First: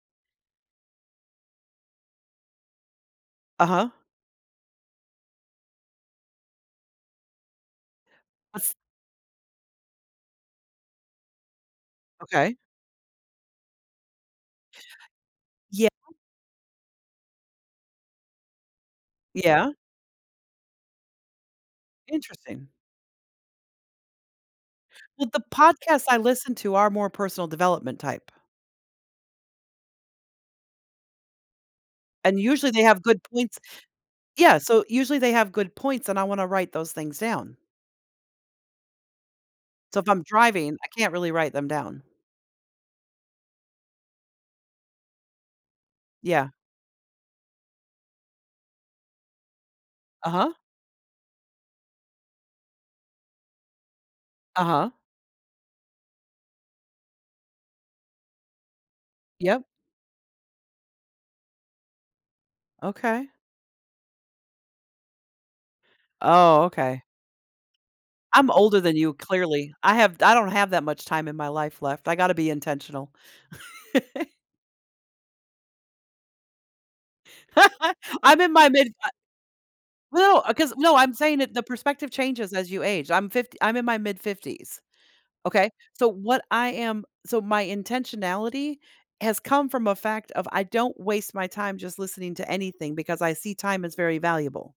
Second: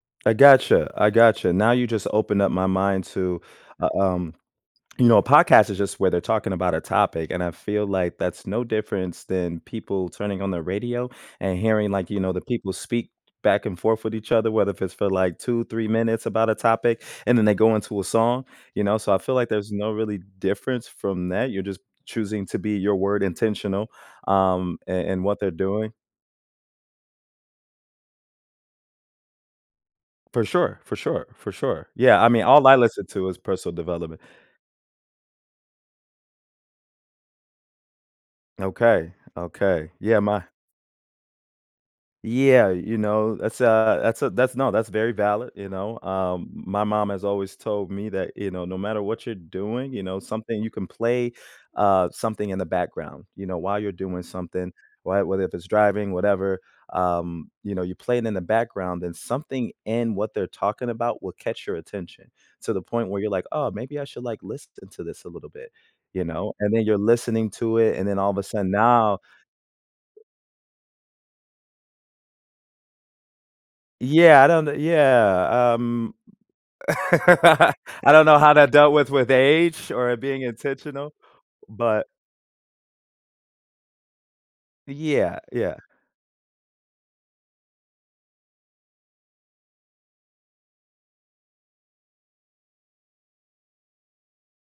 I gotcha. I gotcha. Now you just opened up my mind to, Uh-huh. u um You know, a podcast is just where they're talking about a topic, and I feel like that's no Was difference than people turning on the radio and hearing, like, you know, the Okay. people speak back and forth with each other, whether if it's for, like, 2, 3 Yea minutes about a topic, and then they go into a song, you know? So, I feel like Yeah. there's no really difference from that. You're just choosing to Interesting. be your word intentional, um, in in Well, what the they're doing. podcasts I listen to are more personal development type For sure, for sure, for sure. Yeah, I and mean, all usually I they have listen good to is points personal development. Yeah, so usually they have good points, and I wanna write those things down. Okay, okay. So, if Yeah, I'm my driving, I can't really write them down. Yeah, you know, that's, a that's a that's No, that's very valid, you know. Um, Yeah. my mom has always told me that, you know, no matter what you're doing, you know, Uh-huh. something you can play, uh, something in the background, you know, while you're doing something, Uh-huh. why whether if it's driving, whatever, um, you know, you're playing in the background, then Yep. something in what they're talking about will catch your attention to the point where Okay. you're like, "Oh, maybe I should, like, listen into this a little bit," you know, Oh, and then you're okay. listening to it, and then all of a I'm sudden older than you, now clearly. I have I don't have that much time in my life left. I gotta be intentional. Yeah, I don't kno Yeah um, I don't know I'm how in my that dealt mid, uh with with age or it No, being uh, 'cause No, intentional, I'm saying it the but perspective changes as you age, I'm 50 I'm in my mid-fifties, Yeah, okay? yeah. So, what I am So my intentionality has come from a fact of I don't waste my time just listening to anything because I see time as very valuable.